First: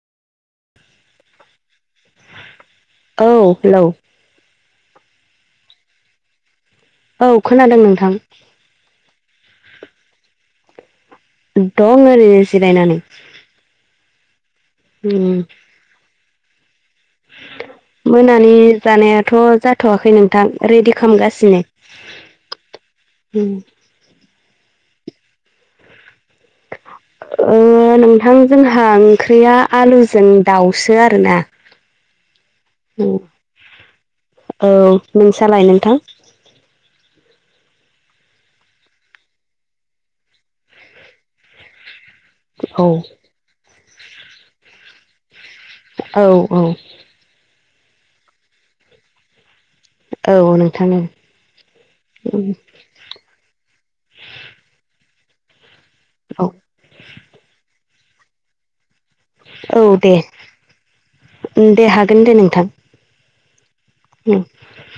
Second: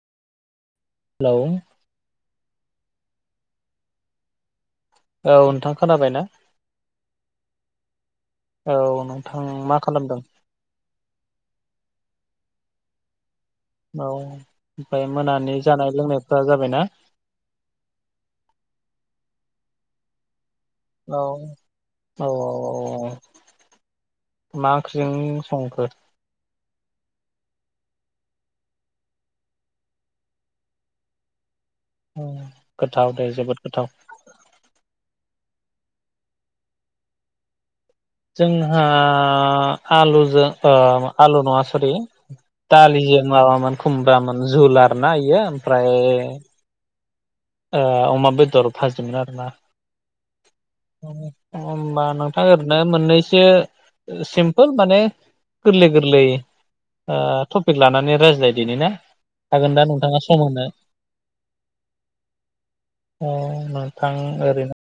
Hello औ, hello. ओ नोंथां खोनाबाय ना? औ, खोनादों नोंथां। औ, नोंथां मा खालामदों? दं, आरो जिरायनानै। औ, ओमफ्राय उम मोनानि जानाय लोंनायफ्रा जाबायना? मोनानि, जानायाथ' जा होथ'वाखै नोंथां, रेडि औ औ औ खालामगासिनो। मा ओंख्रिजों संखो? ओ, नोंथां जोंहा ओंख्रिया आलुजों दाउसो आरोना। गोथाव उम दे जोबोद गोथाव। औ नोंसालाय नोंथां? जोंहा, आलुजों ओ आलु नङा सरि औ दालिजों माबामोन खुमब्रामोन झुल आरोना इयो। ओमफ्राय औ औ। ओ अमा बेदर भाजिमोन आरोना। औ नोंथां औ होनबा नोंथाडां ओरैनो बे मोननैसो सिमपोल माने, गोरलै गोरलै औ ओ टपिक लानानै, रायज्लाय दिनि ना? हागोन दा औ दे, नोंथाङा सम होनो? दे हागोन दे नोंथां। अ नोंथां औ ओरैनो